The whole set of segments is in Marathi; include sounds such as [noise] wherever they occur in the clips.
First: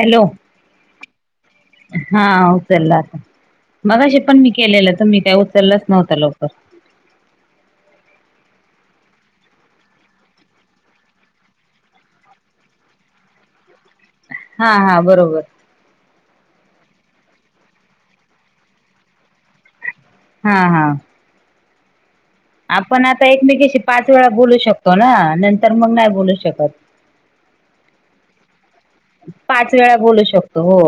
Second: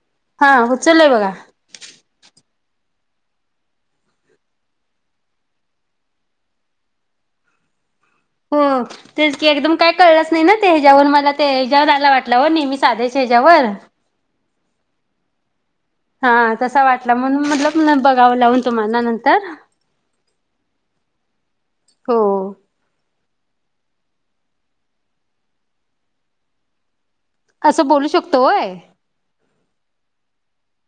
हॅलो! हा उचलोय बघा. हा उचला मगाशी पण मी केलेलं तुम्ही काय उचलेलाच नव्हतं लवकर हो. तेच की एकदम काय कळलंच नाही ना ते हच्यायावर मला ते हेच्यावर आला वाटलं हो नेहमी साध्याच्या हेज्यावर हा हा बरोबर हा तसा वाटला म्हणून बघावं लावून तुम्हाला नंतर हा हा. हो. आपण आता एकमेकीशी पाच वेळा बोलू शकतो ना नंतर मग नाही बोलू शकत. असं बोलू शकतोय होय? पाच वेळा बोलू शकतो हो.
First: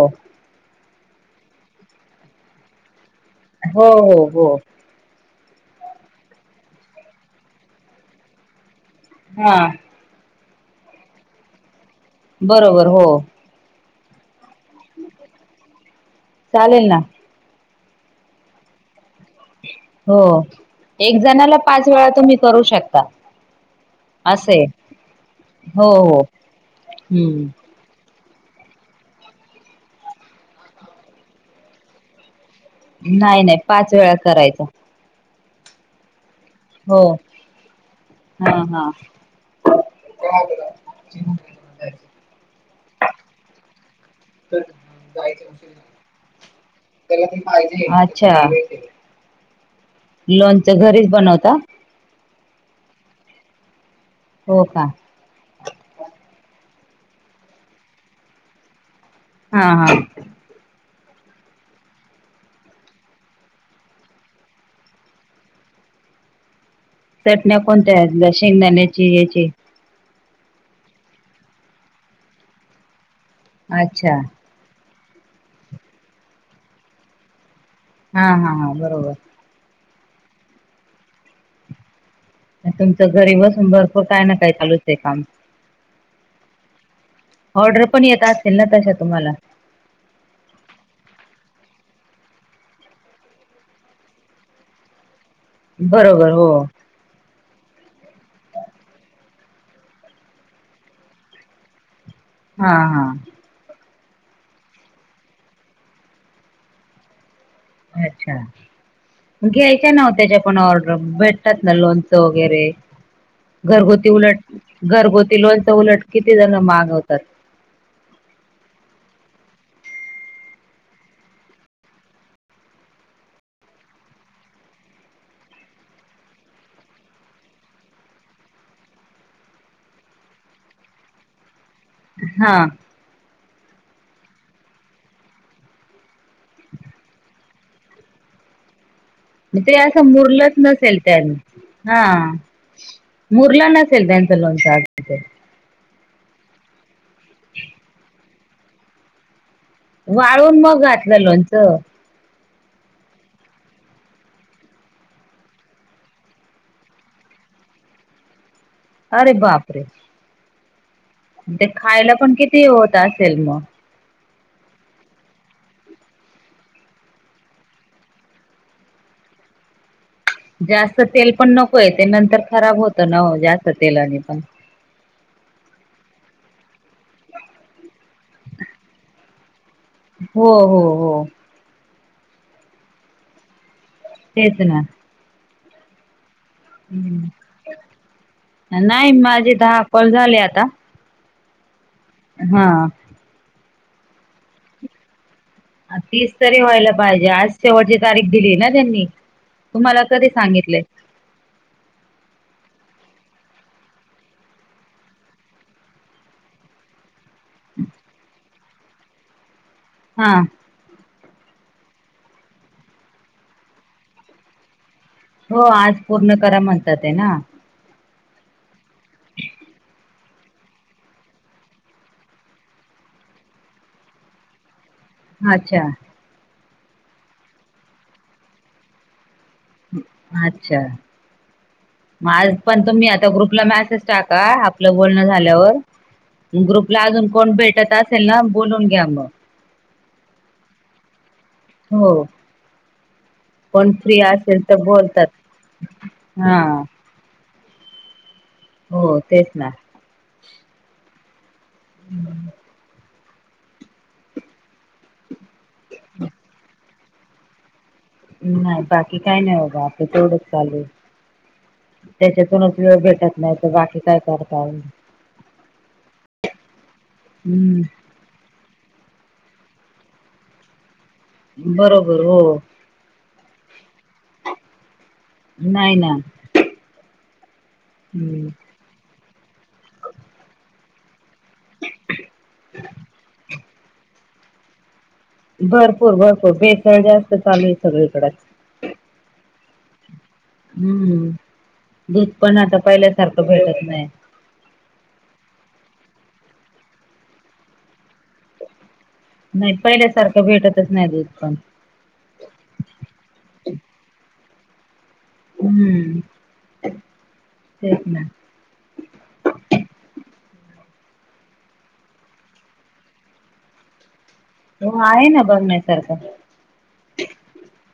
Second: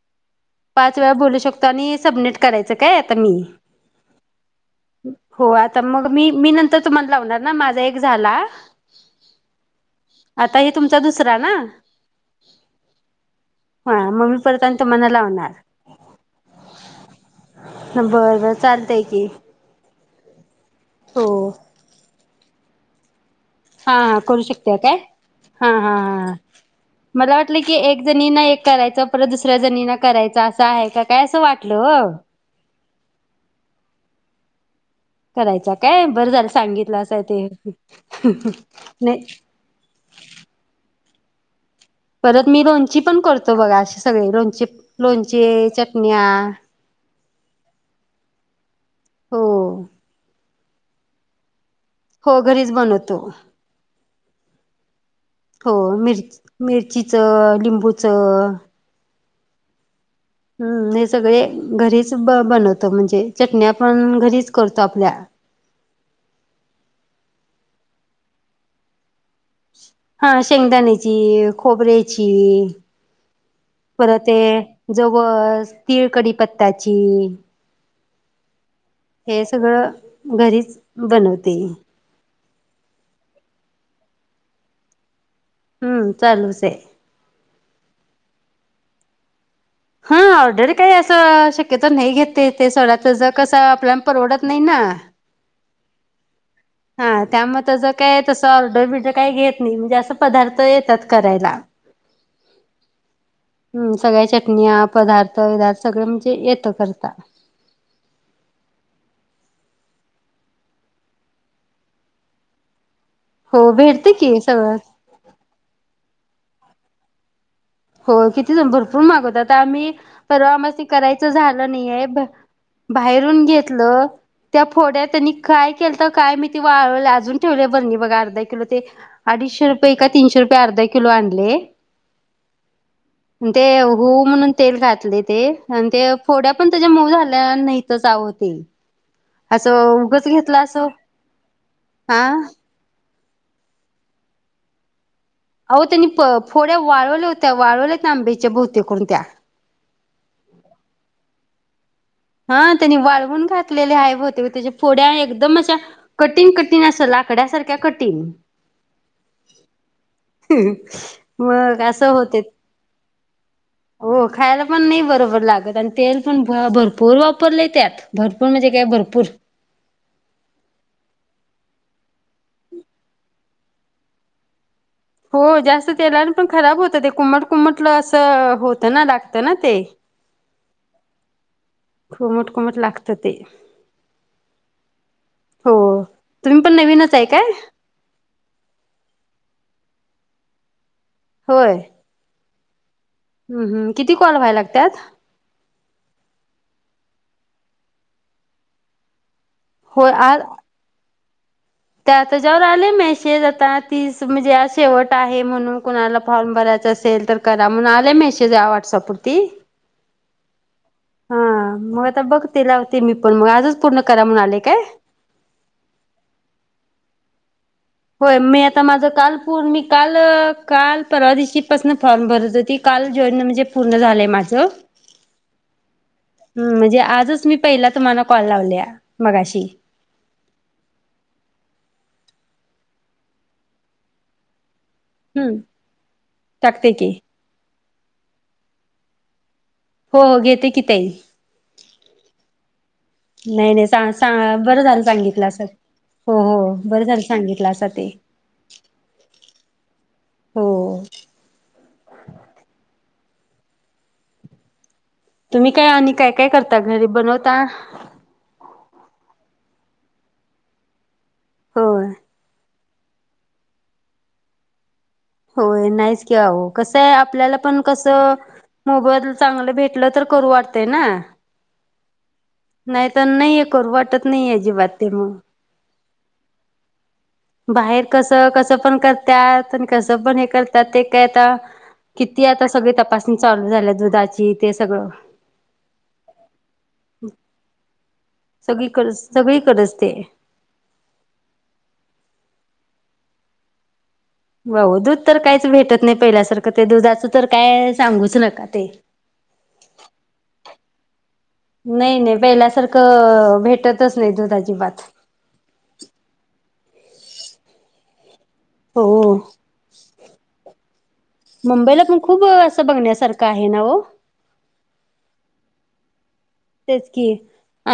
पाच वेळा बोलू शकतो आणि सबमिट करायचं काय आता मी हो हो हो हो आता मग मी मी नंतर तुम्हाला लावणार ना माझा एक झाला? हा. आता हे तुमचा दुसरा ना. बरोबर हो. ह मग मी परतताना म्हणालात. चालेल ना. बरं चालतय की. हो एक हो जणाला पाच वेळा तुम्ही करू शकता. हा हा करू असे शकते काय हा हो हा हो हा मला हम्म वाटलं. की एक जणीना एक करायचं परत दुसऱ्या जणीना करायचं असं आहे का काय असं वाटलं हो. नाही नाही पाच वेळा करायचा. करायचा काय बरं झालं सांगितलं हो असंय ते ह् ह हा नाही. हा [unintelligible] परत मी लोणची पण करतो बघा असे सगळे लोणचे लोणचे चटण्या. त्याला ते पाहिजे अच्छा. हो. लोणच घरीच बनवता. हो घरीच बनवतो. हो का. हो मिरच मिरचीचं लिंबूचं. हा हा. हम्म हे सगळे घरीच ब बनवतो म्हणजे चटण्या पण घरीच करतो आपल्या. चटण्या कोणत्या शेंगदाण्याची याची. हा शेंगदाणेची खोबरेची अच्छा परत ये. जवस तिळकढी पत्ता्याची. हा हा हा बरोबर. हे सगळ घरीच बनवते. तुमचं घरी बसून भरपूर काय ना काय चालूच आहे काम. हम्म चालूच हे. ऑर्डर पण येत असेल ना तशा तुम्हाला. हा ऑर्डर काही असं शक्यतो नाही घेते ते सगडच ज कसं आपल्याला परवडत नाही ना. बरोबर हो. हा त्यामुळे त्या ज काय तसं ऑर्डर बिडर काही घेत नाही म्हणजे असं पदार्थ येतात करायला. हा हा. हम सगळ्या चटण्या पदार्थ विदार्थ सगळे म्हणजे येतं करता. अच्छा. घ्यायच्या ना हो त्याच्या पण ऑर्डर भेटतात ना लोनचं वगैरे. हो घरगुती भेटते की उलट सगळं घरगुती लोणच उलट किती जण मागवतात. हो किती जण भरपूर मागवतात तर आम्ही परवामा करायचं झालं नाही आहे. बाहेरून घेतलं. त्या फोड्या त्यांनी काय केलतय काय मी ते वाळवला अजून ठेवले बरणी बघा अर्धा कि ते. अडीचशे रुपये का तीनशे रुपये अर्धा किलो आणले. हा. ते हू म्हणून तेल घातले ते आणि ते फोड्या पण त्याच्या मऊ झाल्या नाही तरचवं ते. म ते असं उगच मुरलंच घेतलं असं नसेल त्यानी हा. मुरल नसेल त्यांच लोणच अजुण ते. अहो त्यांनी प फोड्या वाळवल्या होत्या वाळवल्यात ना आंब्याच्या भोवते कोणत्या. वाळून मग घातलं लोणचं. हा त्यांनी वाळवून घातलेले आहे बहुते होते त्याच्या फोड्या एकदम अशा. कटिंग कटीण असं लाकड्यासारख्या कटीण. अरे बापरे! [inaudible] ते असं खायला पण होते. किती होत असेल मग. हो खायला पण नाही बरोबर लागत, आणि तेल पण भ भरपूर वापरलय त्यात. भरपूर म्हणजे काय? भरपूर. जास्त तेल पण नकोय, ते नंतर खराब होतं न हो जास्त तेलाने पण. हो, जास्त तेलान पण खराब होतं ते कुमट म्हटल असं होतं ना, लागत ना ते. हो हो हो खोमट, खोमट लागत ते. तेच ना. हो, तुम्ही पण नवीनच आहे हम्म. काय? नाही, माझे दहा कॉल झाले आता. होय. हा. हम्म हम, किती कॉल व्हायला लागतात? तीच तरी व्हायला पाहिजे, आज शेवटची तारीख दिली ना त्यांनी. तुम्हाला तरी सांगितलय. ते आता त्याज्यावर आले मेसेज आता, तीस म्हणजे आज शेवट आहे म्हणून, कुणाला फॉर्म भरायचं असेल तर करा म्हणून आले मेसेज या व्हाट्सअप वरती. हा. हा मग आता बघते, लावते मी पण मग. आजच पूर्ण करा म्हणाले काय? हो आज पूर्ण करा म्हणतात हे ना. होय, मी आता माझं काल पूर मी काल काल परवा दिशी पासन फॉर्म भरत होती. काल [unintelligible] म्हणजे पूर्ण झालंय माझं. अच्छा! हुं, म्हणजे आजच मी पहिला तुम्हाला कॉल लावल्या मगाशी. अच्छा! मग आज पण तुम्ही आता ग्रुपला मेसेज टाका आ आपलं बोलणं हम्म झाल्यावर, टाकते ग्रुपला की अजून कोण भेटत असेल ना बोलून घ्या मग. हो घेते की ताई. हो. नाही नाही, कोण सा फ्री सा असेल तर बरं झालं बोलतात सांगितलं अस, हो हो हा बरं झालं सांगितलं असं ते. हो तेच ना. हो हम्म. तुम्ही काय आणि काय काय करता? घरी बनवता नाही, बाकी काही नाही अगं आपल तेवढंच चालूये, होय त्याच्यात कोणाची वेळ भेटत नाही, तर बाकी काय करता [unintelligible] होय नाहीच कि अहो, कसं आहे आपल्याला पण हम्म कसं मोबदला चांगलं भेटल तर करू वाटतंय ना? बरोबर हो. नाही तर नाही हे करू वाटत नाही हे अजिबात ते मग. नाही ना. बाहेर कस, हम्म कस पण करतात आणि कसं पण हे कर त्यात ते काय आता, किती आता सगळी तपासणी चालू झाल्या दुधाची ते सगळं. भरपूर भरपूर, भेसळ जास्त चालू आहे सगळीकडच. सगळी करज सगळी कर असते. हम्म दूध पण आता पहिल्यासारखं भेटत नाही. हाऊ दूध तर काहीच भेटत नाही पहिल्यासारखं, ते दुधाचं तर काय सांगूच नका ते. नाही पहिल्यासारखं भेटतच नाही दुध पण नाही नाही पहिल्यासारखं भेटतच नाही दुधाची बात. हम्म, तेच ना. हो मंबयला पण खूप असं बघण्यासारखं आहे ना हो? हो आहे ना बघण्यासारखं. तेच कि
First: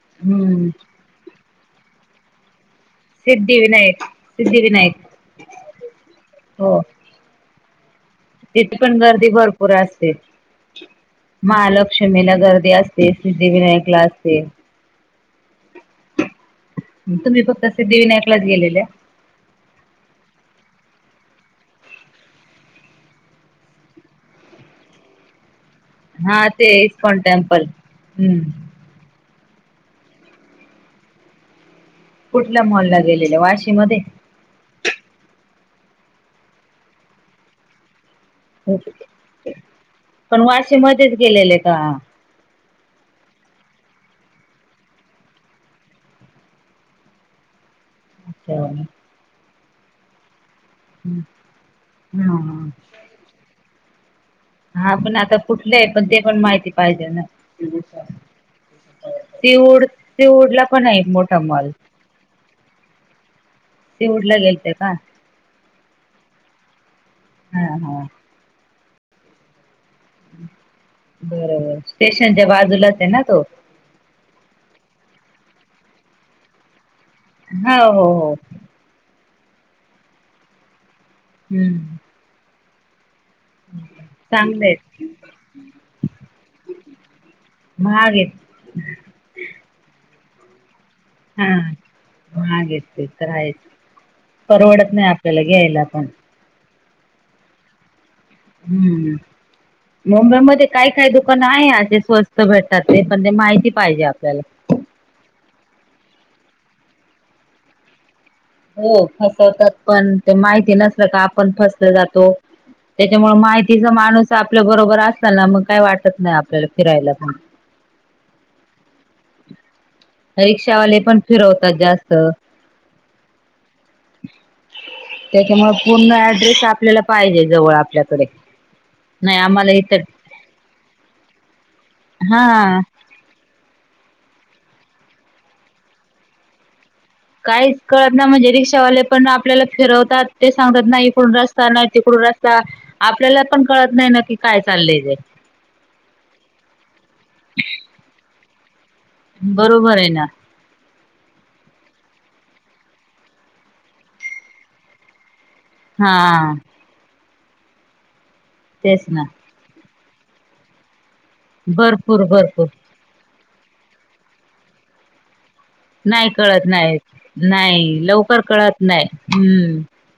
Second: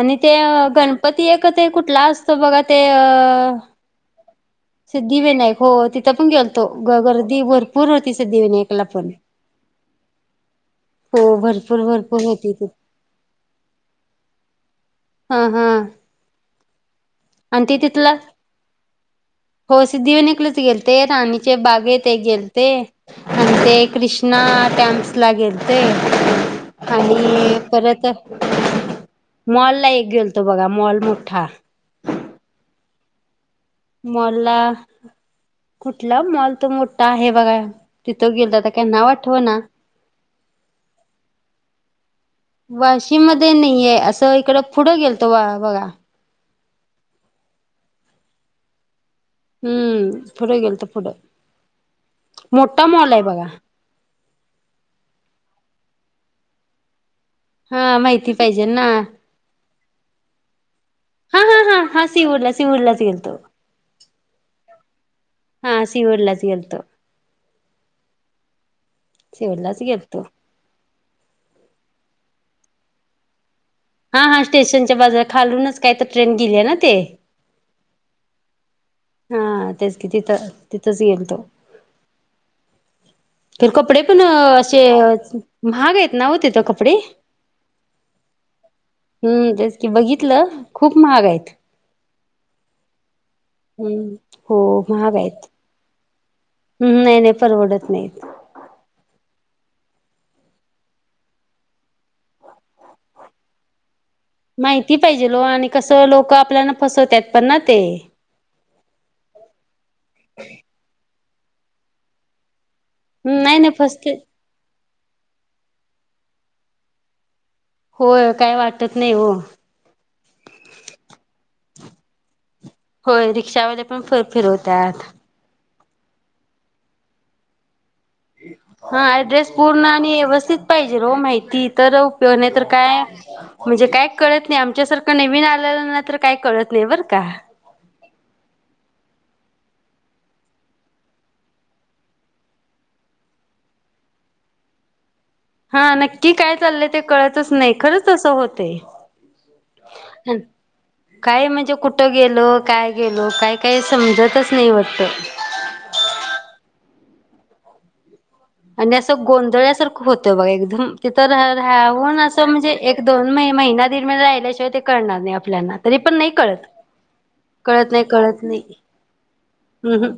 आणि ते हम्म गणपती एक ते कुठला असतो बघा ते सिद्धिविनायक सिद्धिविनायक सिद्धिविनायक हो तिथ पण गेलतो, हो गर्दी भरपूर होती. तिथे पण गर्दी भरपूर असते, हो भरपूर भरपूर महालक्ष्मीला होती ती गर्दी असते. ते सिद्धिविनायकला आसते. हा हा तुम्ही आणि फक्त ते तिथला सिद्धिविनायकलाच गेलेल्या? हो सिद्धीविनायकलाच गेलते, राणीचे बागेत एक गेलते आणि ते कृष्णा टॅम्प्स ला गेले ते हा ते इस्कॉन आणि टेम्पल परत हम्म मॉल ला एक गेलतो बघा, मॉल मोठा कुठल्या मॉलला गेलेल्या, वाशीमध्ये? मॉलला, कुठला मॉल तो मोठा आहे बघा. तिथं गेलता, काही नाव आठवना. पण वाशी मध्येच गेलेले का? वाशी मध्ये नाहीये, असं इकडं पुढं गेलतो बा बघा. [inaudible] हम्म पुढे गेलतो पुढं हम्म. हा मोठा मॉल आहे बघा. हा पण आता कुठले आहे, पण ते पण माहिती पाहिजे ना. हा माहिती पाहिजे ना. सीऊड सीऊडला पण आहे एक मोठा हा हा माॅल. हा हा सिवूरला सिवूरलाच गेलतो सीवुड ला गेलते का? हा सी उडला गेलतो. हा हा सी वुडलाच गेलतो. हम्म स्टेशन च्या बाजूलाच आहे ना तो. हा हा स्टेशनच्या बाजुला, खालूनच काय तर ट्रेन गेली आहे ना ते. हा हो हो. हा तेच कि तिथं तिथंच गेलतो. हम्म तर कपडे पण चांगले असे आहेत महाग आहेत ना हो तिथं कपडे? महाग आहेत. हम्म तेच की, बघितलं. खूप महाग आ हा माहागेत ते तर आहेच, हम्म हो परवडत नाही महाग आपल्याला आहेत घ्यायला पण. हम्म नाही नाही परवडत नाही. हम्म मुंबईमध्ये काही काही दुकाने आहे. असे स्वस्त भेटतात ते पण ते माहिती पाहिजे आपल्याला माहिती पाहिजेलो आणि कसं लोक आपल्याला फसवतात पण ना ते, हो फसवतात पण ते माहिती नसल का? आपण फसला जातो. त्याच्यामुळे हम्म नाही नाही माहितीचा फसते माणूस आपल्या बरोबर अस चला मग काय वाटत नाही आपल्याला फिरायला पण हो काय वाटत नाही हो रिक्षावाले पण फिरवतात. जास्त होय रिक्षावाले पण फ फिरवत्यांत त्याच्यामुळे पूर्ण ऍड्रेस, आपल्याला पाहिजे जवळ आपल्याकडे. हा नाही ऍड्रेस आम्हाला पूर्ण इथं आणि व्यवस्थित पाहिजेल ओ माहिती तर उप नाहीतर हा काय? म्हणजे काय कळत नाही. आमच्यासारखं नवीन आलेलं नाही तर काय कळत नाही बरं का, काहीच कळत नाही म्हणजे रिक्षावाले पण आपल्याला फिरवतात ते सांगतात नाही इकडून रस्ता नाही तिकडून रस्ता आपल्याला पण कळत नाही नक्की काय चालय ते? हा नक्की काय चाललंय ते कळतच नाही खरंच असं होतय. बरोबर हे ना! काय म्हणजे कुठं गेलो? काय गेलो काय काय समजतच नाही वाटत हां [inaudible] आणि तेच असं ना गोंधळसारखं होतं बघा एकदम तिथं राअअ राहून भरपूर असं भरपूर म्हणजे एक दोन महि महिना, दिडमहिना राहिल्याशिवाय ते करणार नाही आपल्याला नाही कळत, नाही नाही लवकर कळत नाही हम्म हम्म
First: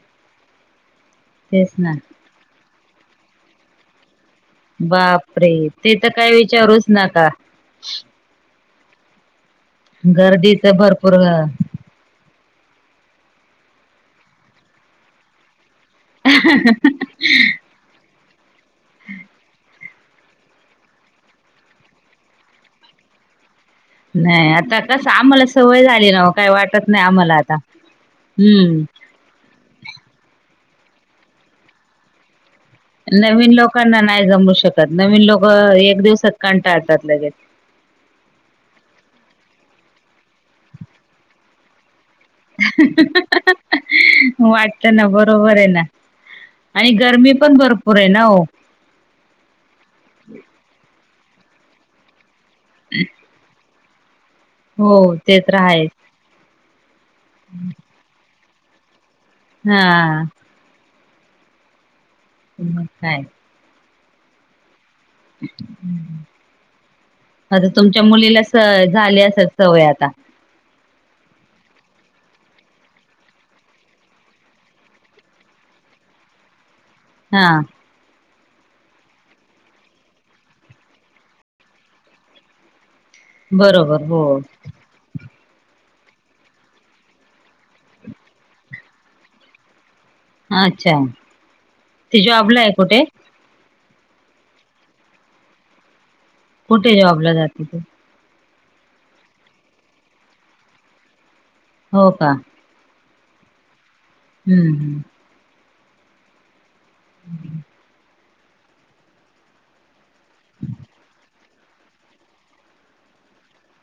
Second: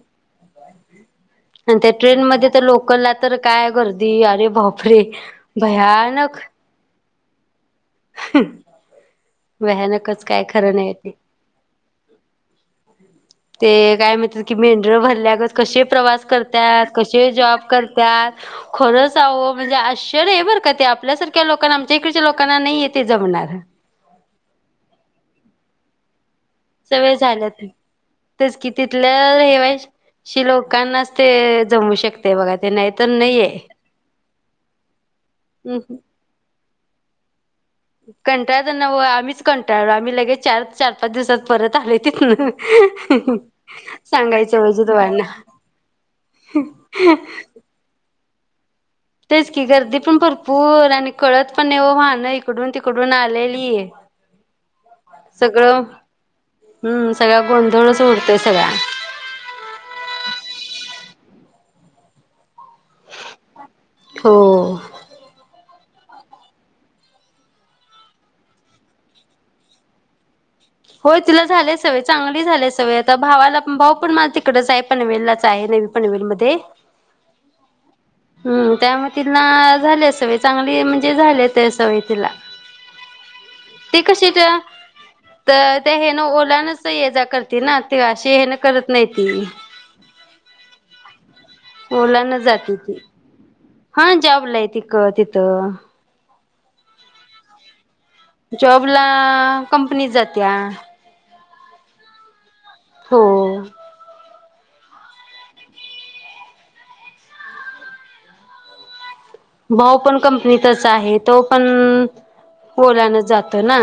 तेच आणि त्या ना ट्रेन मध्ये तर लोकला तर काय गर्दी अरे बापरे ते तर काय भयानक! विचारूच नका भयानकच काय गर्दीच खरं नाही भरपूर ते ते काय म्हणतात मेंढर भरल्यागत कसे प्रवास करत्यात कशी जॉब करत्यात खरचं आहो म्हणजे अशी तर हे बरं का ते आपल्यासारख्या लोकांना आमच्या इकडच्या लोकांना नाही ते जमणार नाही आता कसं आम्हाला सवय झाली ना ओ काही वाटत नाही आम्हाला आता हम्म तर रहिवाशी लोकांनाच ते जमू शकते बघा ते नाही तर नवीन नाहीये लोकांना नाही जमू शकत, नवीन लोक एक दिवसात कंटाळतात लगेच. कंटाळता न्हवं, आम्हीच कंटाळलो आम्ही लगेच चार चार-पाच दिवसात परत आलो. तिथंन [inaudible] सांगायचं वाटत म्हणजे ना तुम्हाला बरोबर आहे ना आणि गरमी पण भरपूर आहे ना हो, तेच की, गर्दी पण भरपूर आणि कळत पण नाही ओ वाहानं इत इकडून तिकडून आलेली ये हो ते तर आहेच हम्म सगळा, गोंधळच उडतय सगळा हं म काय? हो आता तुमच्या मुलीला स झाली असत सवय आता. होय तिला झाले स हवय, चांगली झाले सवय, आता भावाला भाऊ पण माझ तिकडच आहे. पनवेलाच आहे ने पनवेल मध्ये, हा, हम्म त्यामुळे तिला झाले सवय चांगली म्हणजे झाले ते सवय तिला ते बरोबर हो कशेच तर त्या हे ना ओलानच ये-जा करते ना ते अशी हेन करत नाहीत नी. अच्छा ओला ती न जॉबला आहे जाते ती. कुठे हा जॉबलाय तिक तिथं! कुठे जॉबला जाते ती? जॉबला... कंपनीत जातीआ हो का हो हम्म हम्म हं भाऊ पण कंपनीतच आहे. तो पन ओलानच जातो ना.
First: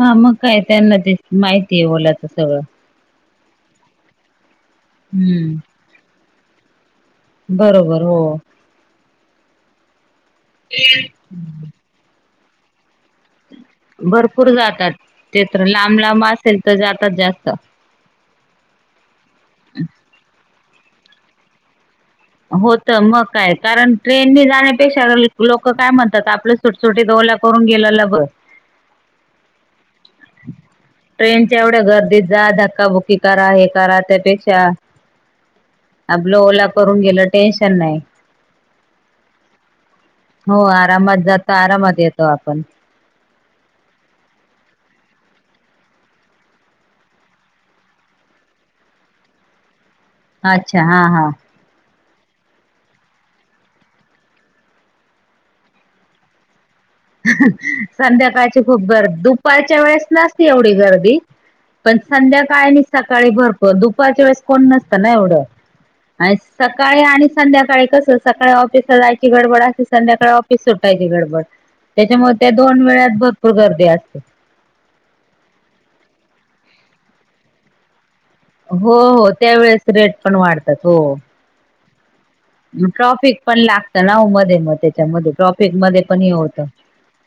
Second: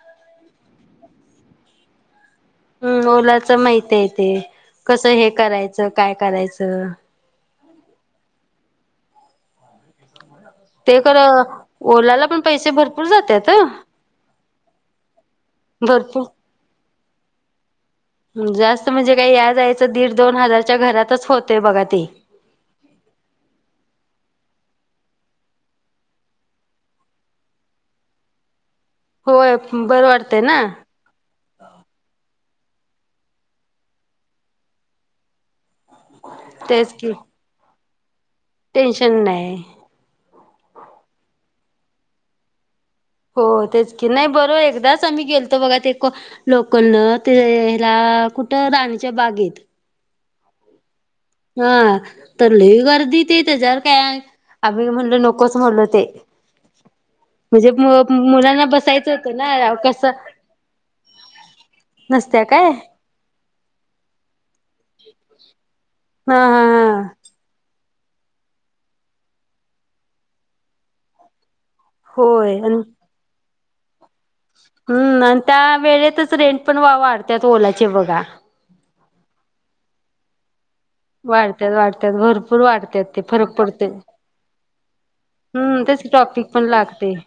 हा मग काय, त्यांना ते माहिती आहे ओलाचं सगळं. हम्म...... ओलाच माहित आहे ते, कसं हे हम्म करायचं, काय करायचं. बरोबर हो. ते कर ओलाला पण पैसे भरपूर जात्यात. भरपूर जातात. ते तर लांब लांब भरपूर असेल तर जातात जास्त. जास्त म्हणजे काय या-जायचं दीड दोन हजारच्या घरातचं होतयं बघा ते. होत मग काय, कारण ट्रेनने जाण्यापेक्षा ल लोक काय म्हणतात आपलं.... सुटसुटीत ओला करून गेलंल ब होय. बरं वाटतंय ना. ट्रेनच्या एवढ्या गर्दीत जा. धक्काबुक्की करा. हे करा त्यापेक्षा आपलं ओला तेच करून की गेलं, टेन्शन नाही. टेन्शन नाही. हो, आरामात जातो, आरामात येतो आपन. हो तेच की, नाही बरोब एकदाच आम्ही गेलतो बघा ते..... लोकलन ते हेला, कुटं राणीच्या बागेत. अच्छा! हा हा. हा, तर लई गर्दी ते, त्याच्यावर काय आम्ही त म्हणल नकोच म्हणलं ते.... [inaudible] अहह... म्हणजे संध्याकाळची मुलांना खूप गर्... बसायचं होतं ना दुपारच्या वेळेस कसं नसती एवढी गर्दी.... पण संध्या नसत्या काय नी.... हा सकाळी भरपूर.... दुपारच्या वेळेस कोण नसत ना एवढं, आणि हा हा सकाळी आणि...... संध्याकाळी कसं सकाळी ऑफिस ला जायची गडबड असं, संध्याकाळी ऑफिस सुटायची गडबड. त्याच्यामुळे त्या होय दोन वेळात भरपूर गर्दी असते. हम्म आन त्या वेळेतच रेंट पण वा.. वाढतात ओलाचे बघा. हो हो, त्यावेेळेस रेटपण वाढतात. हो.... वाढत्यात वाढत्यात भर पूर वाढत्पवाटते ते ट्रॉफिक फरक पण पडतोय. लागतं ना ओ मध्ये मग त्याच्यामध्ये ट्रॉफिक हम्म, मध्ये त्याच हे टॉपिक होतं. पण लागतयं